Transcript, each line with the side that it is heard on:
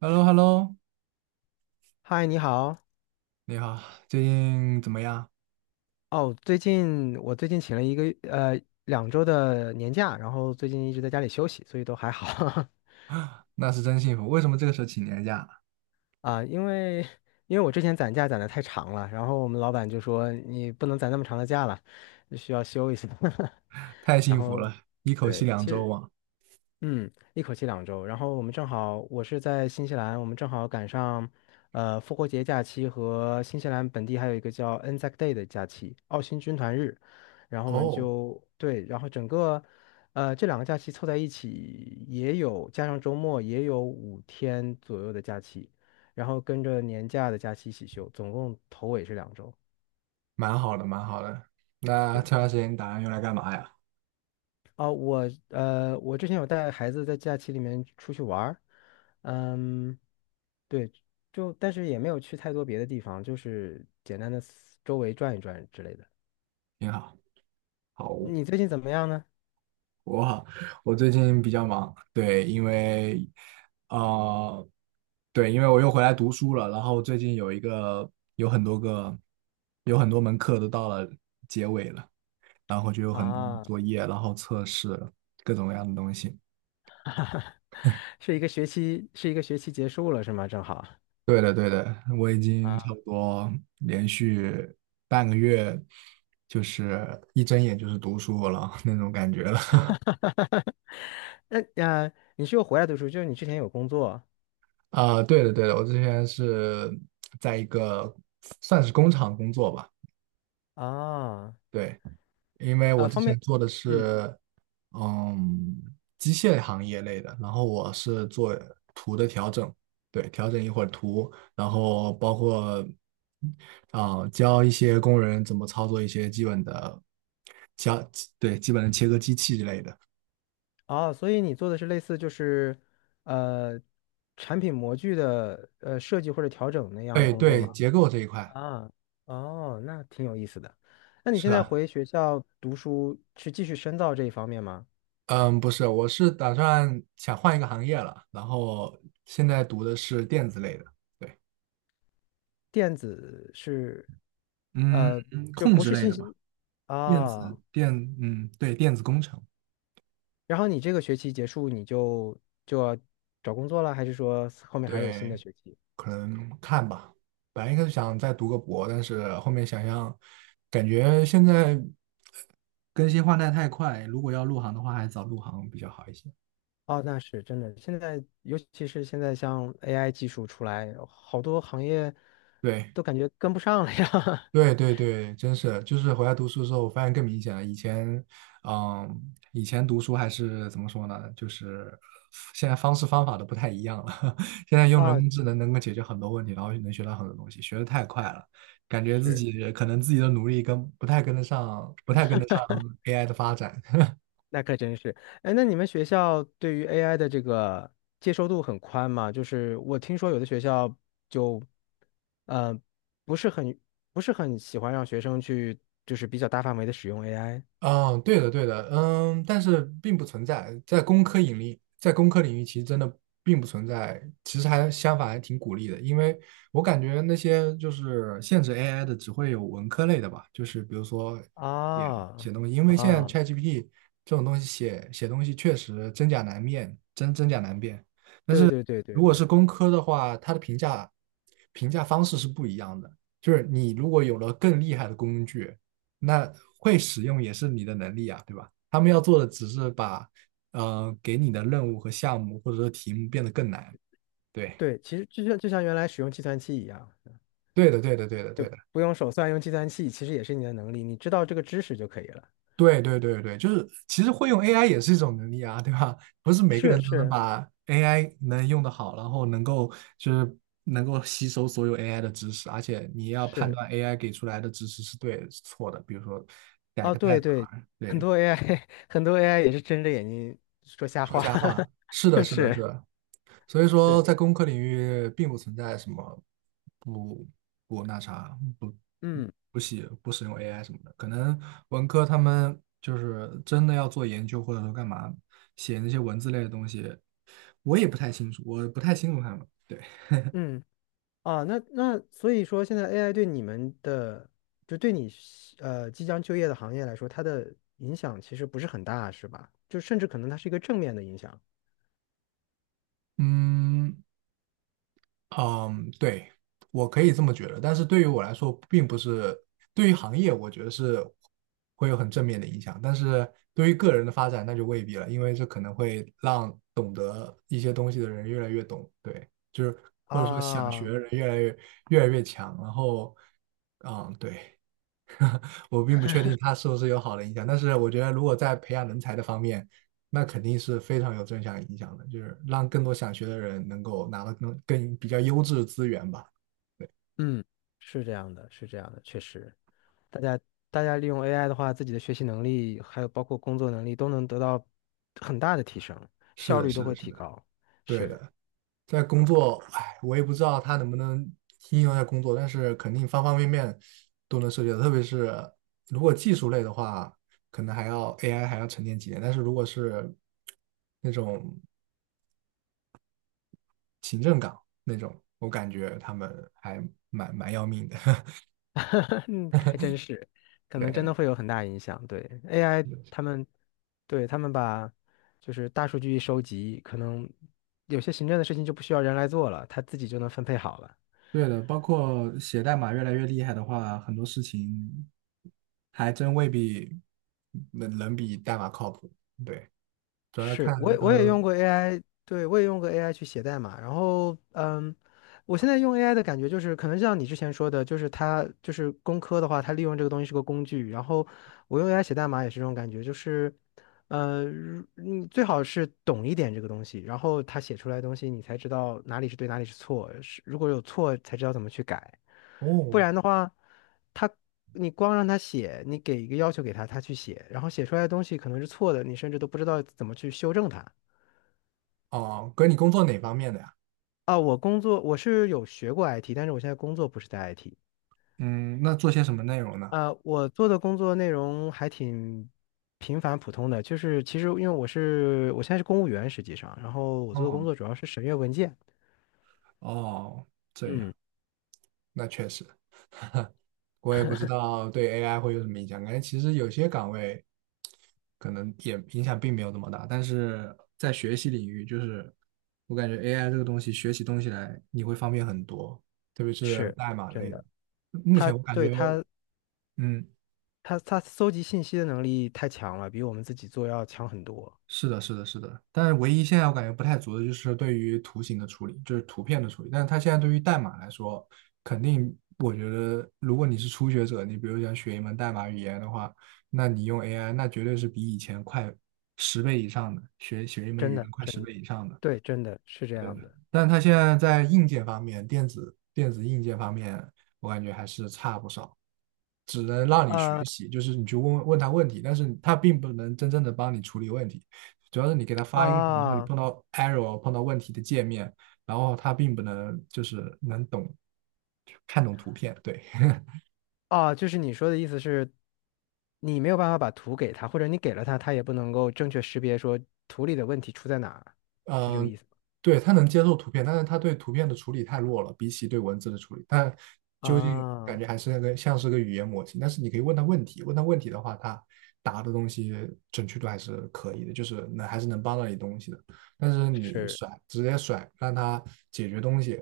right: h e l l o h e l l o
left: 嗨，你好。
right: 你好，最近怎么样？
left: 哦，最近请了一个两周的年假，然后最近一直在家里休息，所以都还好。
right: 那是真幸福。为什么这个时候请年假？
left: 啊。因为我之前攒假攒的太长了，然后我们老板就说你不能攒那么长的假了，需要休一下。
right: 太
left: 然
right: 幸福
left: 后
right: 了，一口气
left: 对，
right: 两
left: 其
right: 周
left: 实
right: 嘛。
left: 一口气两周。然后我们正好，我是在新西兰，我们正好赶上，复活节假期和新西兰本地还有一个叫 Anzac Day 的假期，澳新军团日。然后我们
right: 哦，
left: 就对，然后整个，这两个假期凑在一起，也有加上周末也有5天左右的假期，然后跟着年假的假期一起休，总共头尾是两周。
right: 蛮好的，蛮好的。那
left: 对，
right: 这段时间你打算用来干嘛呀？
left: 哦，我之前有带孩子在假期里面出去玩儿，嗯。对，就但是也没有去太多别的地方，就是简单的周围转一转之类的。
right: 你好。好，
left: 你最近怎么样呢？
right: 我我最近比较忙，对，因为啊，对，因为我又回来读书了，然后最近有很多个有很多门课都到了结尾了，然后就有很多
left: 啊，
right: 作业，然后测试各种各样的东西。
left: 是一个学期结束了是吗？正好
right: 对的，对的，我已经差
left: 啊，
right: 不多连续半个月，就是一睁眼就是读书了 那种感觉了。
left: 那啊，你是又回来读书，就是你之前有工作。
right: 对的，对的，我之前是在一个算是工厂工作吧，
left: 啊
right: 对，因为
left: 啊，
right: 我之
left: 方便，
right: 前做的
left: 嗯，
right: 是，嗯，机械行业类的，然后我是做图的调整，对，调整一会儿图，然后包括教一些工人怎么操作一些基本的切，对，基本的切割机器之类的。
left: 哦，所以你做的是类似就是呃产品模具的设计或者调整那样的
right: 对
left: 工作
right: 对，
left: 吗？
right: 结构这一块
left: 啊，哦，那挺有意思的。那你现
right: 是
left: 在
right: 啊，
left: 回学校读书，去继续深造这一方面吗？
right: 嗯，不是，我是打算想换一个行业了，然后现在读的是电子类的，对，
left: 电子是，
right: 嗯，
left: 呃，就
right: 控
left: 不
right: 制
left: 是
right: 类
left: 信
right: 的吧。
left: 息
right: 电子
left: 啊。
right: 电，嗯，对，电子工程。
left: 然后你这个学期结束，你就要找工作了，还是说后面还有新的
right: 对，
left: 学期？
right: 可能看吧。本来一开始想再读个博，但是后面想想，感觉现在更新换代太快，如果要入行的话，还是早入行比较好一些。
left: 哦，那是真的。现在，尤其是现在像 AI 技术出来，好多行业
right: 对。
left: 都感觉跟不上了呀。
right: 对 对对，真是，就是回来读书的时候，我发现更明显了。嗯，以前读书还是怎么说呢？就是现在方式方法都不太一样了。现在用人
left: 啊，
right: 工智能能够解决很多问题，然后能学到很多东西，学的太快了，感觉
left: 是。
right: 自己的努力跟不太跟得上，不太跟得上 AI 的发展。
left: 那可真是，哎，那你们学校对于 AI 的这个接受度很宽吗？就是我听说有的学校就，呃，不是很不是很喜欢让学生去，就是比较大范围的使用 AI。
right: 嗯，对的，对的，嗯，但是并不存在在工科引力，在工科领域其实真的并不存在，其实还相反还挺鼓励的，因为我感觉那些就是限制 AI 的只会有文科类的吧，就是比如说写写
left: 啊
right: 东西，因为现在
left: 啊，
right: ChatGPT 这种东西写东西确实真假难辨，
left: 对对对对
right: 如果
left: 对
right: 是工科的话，它的评价方式是不一样的。就是你如果有了更厉害的工具，那会使用也是你的能力啊，对吧？他们要做的只是把给你的任务和项目或者说题目变得更难。对，
left: 对，其实就像原来使用计算器一样，
right: 对的，对的，对的，对的。
left: 不用手算，用计算器其实也是你的能力，你知道这个知识就可以了。
right: 对对对对，就是其实会用 AI 也是一种能力啊，对吧？不是每个
left: 是
right: 人都能
left: 是。
right: 把 AI 能用得好，然后能够吸收所有 AI 的知识，而且你要判
left: 是。
right: 断 AI 给出来的知识是对是错的，比如说改
left: 啊，
right: 个代
left: 对对，
right: 码，
left: 很
right: 对，
left: 多 AI 很多 AI 也是睁着眼睛说瞎
right: 说
left: 话。
right: 瞎话，是的，是的，是
left: 是
right: 的。所以说，
left: 是，
right: 在工科领域并不存在什么不不那啥，不
left: 嗯
right: 不写不使用 AI 什么的，可能文科他们就是真的要做研究或者说干嘛写那些文字类的东西，我不太清楚他们。对，
left: 嗯啊，那所以说现在 AI 对你们的，就对你即将就业的行业来说，它的影响其实不是很大，是吧？就甚至可能它是一个正面的影响。
right: 嗯，嗯，对，我可以这么觉得，但是对于我来说，并不是对于行业，我觉得是会有很正面的影响，但是对于个人的发展，那就未必了，因为这可能会让懂得一些东西的人越来越懂，对，就是或者说想学
left: 啊，
right: 的人越来越强，然后，嗯，对。我并不确定它是不是有好的影响，但是我觉得如果在培养人才的方面，那肯定是非常有正向影响的，就是让更多想学的人能够拿到更比较优质的资源吧。
left: 嗯，是这样的，是这样的，确实。大家大家利用 AI 的话，自己的学习能力还有包括工作能力都能得到很大的提升，
right: 是
left: 效
right: 的，
left: 率都
right: 是的，
left: 会
right: 是
left: 提
right: 的，
left: 高。
right: 对
left: 是，
right: 的。在工作，哎，我也不知道它能不能应用在工作，但是肯定方方面面都能涉及到，特别是如果技术类的话，可能还要 AI 还要沉淀几年，但是如果是那种行政岗那种，我感觉他们还蛮要命的。
left: 嗯，还真是，可能真
right: 对，
left: 的会有很大影响。对 AI，他们把就是大数据一收集，可能有些行政的事情就不需要人来做了，他自己就能分配好了。
right: 对的，包括写代码越来越厉害的话，很多事情还真未必能比代码靠谱。对，主要
left: 是，
right: 看
left: 我也
right: 到
left: 我也
right: 时
left: 用
right: 候
left: 过 AI，对，我也用过 AI 去写代码。然后，我现在用 AI 的感觉就是，可能像你之前说的，就是它就是工科的话，它利用这个东西是个工具。然后我用 AI 写代码也是这种感觉，就是，如你最好是懂一点这个东西，然后它写出来的东西你才知道哪里是对，哪里是错，是如果有错才知道怎么去改。不
right: 哦
left: 然的话，他你光让他写，你给一个要求给他，他去写，然后写出来的东西可能是错的，你甚至都不知道怎么去修正它。
right: 哦，哥，你工作哪方面的呀？
left: 啊，我工作我是有学过 IT，但是我现在工作不是在 IT。
right: 嗯，那做些什么内容呢？
left: 啊，我做的工作内容还挺平凡普通的，就是其实因为我现在是公务员，实际上，然后我做的工
right: 哦
left: 作主要是审阅文件。
right: 哦，这样，
left: 嗯，
right: 那确实。我也不知道对 AI 会有什么影响。感觉其实有些岗位可能也影响并没有那么大，但是在学习领域，就是我感觉 AI 这个东西学起东西来你会方便很多，特别是
left: 是
right: 代码
left: 真
right: 类的。
left: 的，
right: 目
left: 他
right: 前我感
left: 对
right: 觉，
left: 他
right: 嗯，
left: 他他搜集信息的能力太强了，比我们自己做要强很多。
right: 是的，是的，是的，但是唯一现在我感觉不太足的就是对于图形的处理，就是图片的处理。但是它现在对于代码来说，肯定我觉得，如果你是初学者，你比如想学一门代码语言的话，那你用 AI，那绝对是比以前快十倍以上的，学一门
left: 真
right: 语
left: 的
right: 言快十
left: 真的，
right: 倍以上的。
left: 对，真的是这
right: 对，
left: 样的。
right: 但它现在在硬件方面，电子硬件方面，我感觉还是差不少，只能让你学
left: 啊
right: 习，就是你去问问他问题，但是他并不能真正的帮你处理问题，主要是你给他发一个，比如说你
left: 啊
right: 碰到问题的界面，然后他并不能就是能懂看懂图片，对，
left: 啊，就是你说的意思是，你没有办法把图给他，或者你给了他，他也不能够正确识别说图里的问题出在哪儿，是这个
right: 嗯、
left: 意思吗？
right: 对，他能接受图片，但是他对图片的处理太弱了，比起对文字的处理，但究竟
left: 啊，
right: 感觉还是那个像是个语言模型。但是你可以问他问题的话，他答的东西准确度还是可以的，就是能还是能帮到你东西的。但是你
left: 是，
right: 直接让他解决东西，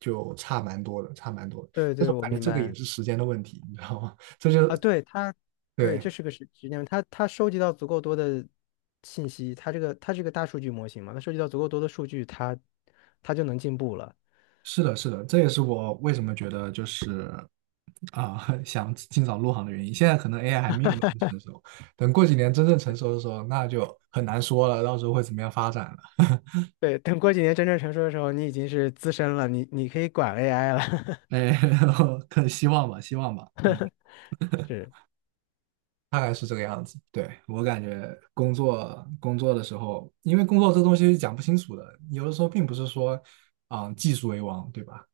right: 就差蛮多的，差蛮多的。
left: 对
right: 但是
left: 对，
right: 我
left: 我
right: 感觉
left: 明
right: 这个也
left: 白
right: 是时间的问题，你知道吗？这就
left: 啊，对他，对，
right: 对。
left: 这是个时间问题，他收集到足够多的信息，他这个大数据模型嘛，他收集到足够多的数据，他就能进步了。
right: 是的，是的，这也是我为什么觉得就是想尽早入行的原因。现在可能 AI 还没有那么成熟，等过几年真正成熟的时候，那就很难说了，到时候会怎么样发展了。
left: 对，等过几年真正成熟的时候，你已经是资深了，你可以管 AI 了。
right: 哎，然后可希望吧，希望吧。嗯，
left: 是，
right: 对，我感觉工作的时候，因为工作这东西是讲不清楚的，有的时候并不是说技术为王，对吧？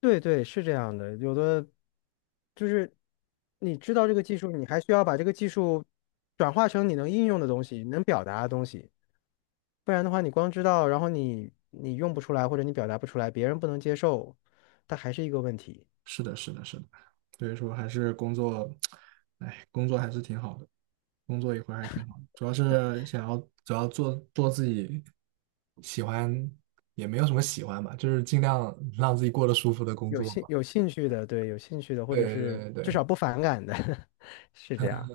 left: 对对，是这样的。有的就是你知道这个技术，你还需要把这个技术转化成你能应用的东西，能表达的东西。不然的话，你光知道，然后你用不出来，或者你表达不出来，别人不能接受，它还是一个问题。
right: 是的，是的，是的，所以说还是工作，哎，工作还是挺好的，工作一会儿还挺好的，主要是想要主要做做自己喜欢，也没有什么喜欢吧，就是尽量让自己过得舒服的工
left: 有
right: 作
left: 兴
right: 吧。
left: 有兴趣的，对，有兴趣的，或
right: 对
left: 者
right: 对
left: 是
right: 对
left: 至
right: 对，
left: 少不反感的。是这样。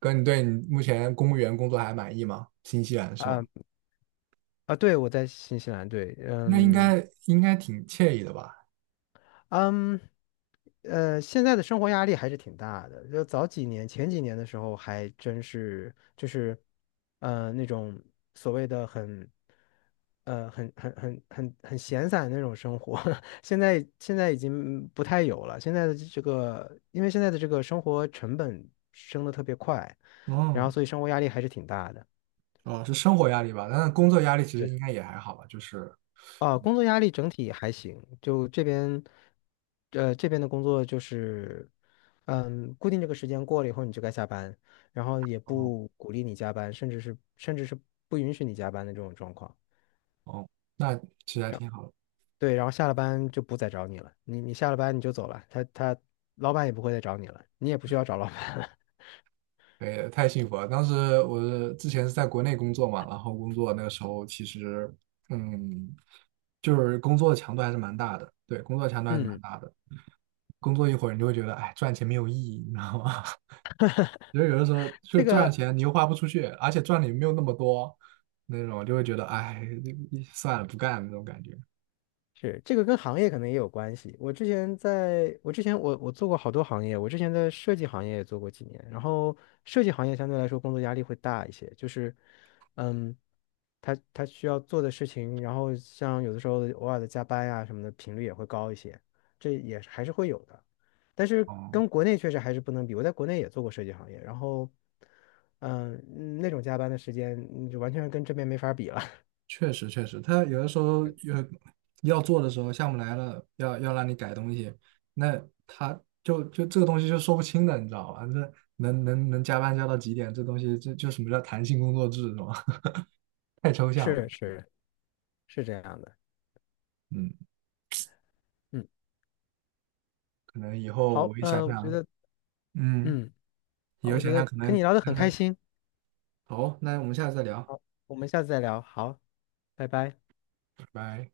right: 哥，你对你目前公务员工作还满意吗？新西兰是吗？
left: 啊啊，对，我在新西兰，对，
right: 那应
left: 嗯。
right: 该应该挺惬意的吧？
left: 嗯，现在的生活压力还是挺大的。就早几年、前几年的时候，还真是就是，那种所谓的很，很闲散的那种生活。现在已经不太有了。现在的这个，因为现在的这个生活成本升的特别快，然后
right: 哦
left: 所以生活压力还是挺大的。
right: 哦，是生活压力吧？但是工作压力其实
left: 对。
right: 应该也还好吧，就是
left: 啊，工作压力整体还行，就这边，这边的工作就是，固定这个时间过了以后你就该下班，然后也
right: 哦
left: 不鼓励你加班，甚至是不允许你加班的这种状况。
right: 哦，那其实还挺好的。
left: 对，然后下了班就不再找你了，你下了班你就走了，他老板也不会再找你了，你也不需要找老板了。
right: 对，太幸福了。当时我之前是在国内工作嘛，然后工作那个时候其实，嗯，就是工作的强度还是蛮大的。对，工作强 度还是蛮
left: 嗯，
right: 大的。工作一会儿，你就会觉得，哎，赚钱没有意义，你知道吗？就是有的时候就
left: 这
right: 赚了
left: 个
right: 钱，你又花不出去，而且赚的也没有那么多，那种就会觉得，哎，算了，不干了那种感觉。
left: 是，这个跟行业可能也有关系。我之前我做过好多行业，我之前在设计行业也做过几年，然后设计行业相对来说工作压力会大一些，就是，嗯，他需要做的事情，然后像有的时候偶尔的加班呀、什么的频率也会高一些，这也是还是会有的，但是
right: 哦、
left: 跟国内确实还是不能比。我在国内也做过设计行业，然后，嗯，那种加班的时间，就完全跟这边没法比了。
right: 确实确实，他有的时候要做的时候，项目来了，要让你改东西，那他就这个东西就说不清的，你知道吧？这能加班加到几点？这东西这就什么叫弹性工作制，是吧？太抽象了。
left: 是是是这样的。
right: 嗯，
left: 嗯。
right: 可能以后
left: 好，
right: 我一想
left: 嗯、我觉
right: 想，
left: 得，
right: 嗯，
left: 嗯，
right: 以
left: 好，
right: 后
left: 我觉
right: 想想
left: 得
right: 可
left: 跟
right: 能
left: 你聊得很
right: 看
left: 开
right: 看。
left: 心，
right: 好，那我们下次再聊，
left: 我们下次再聊，好，拜拜。
right: 拜拜。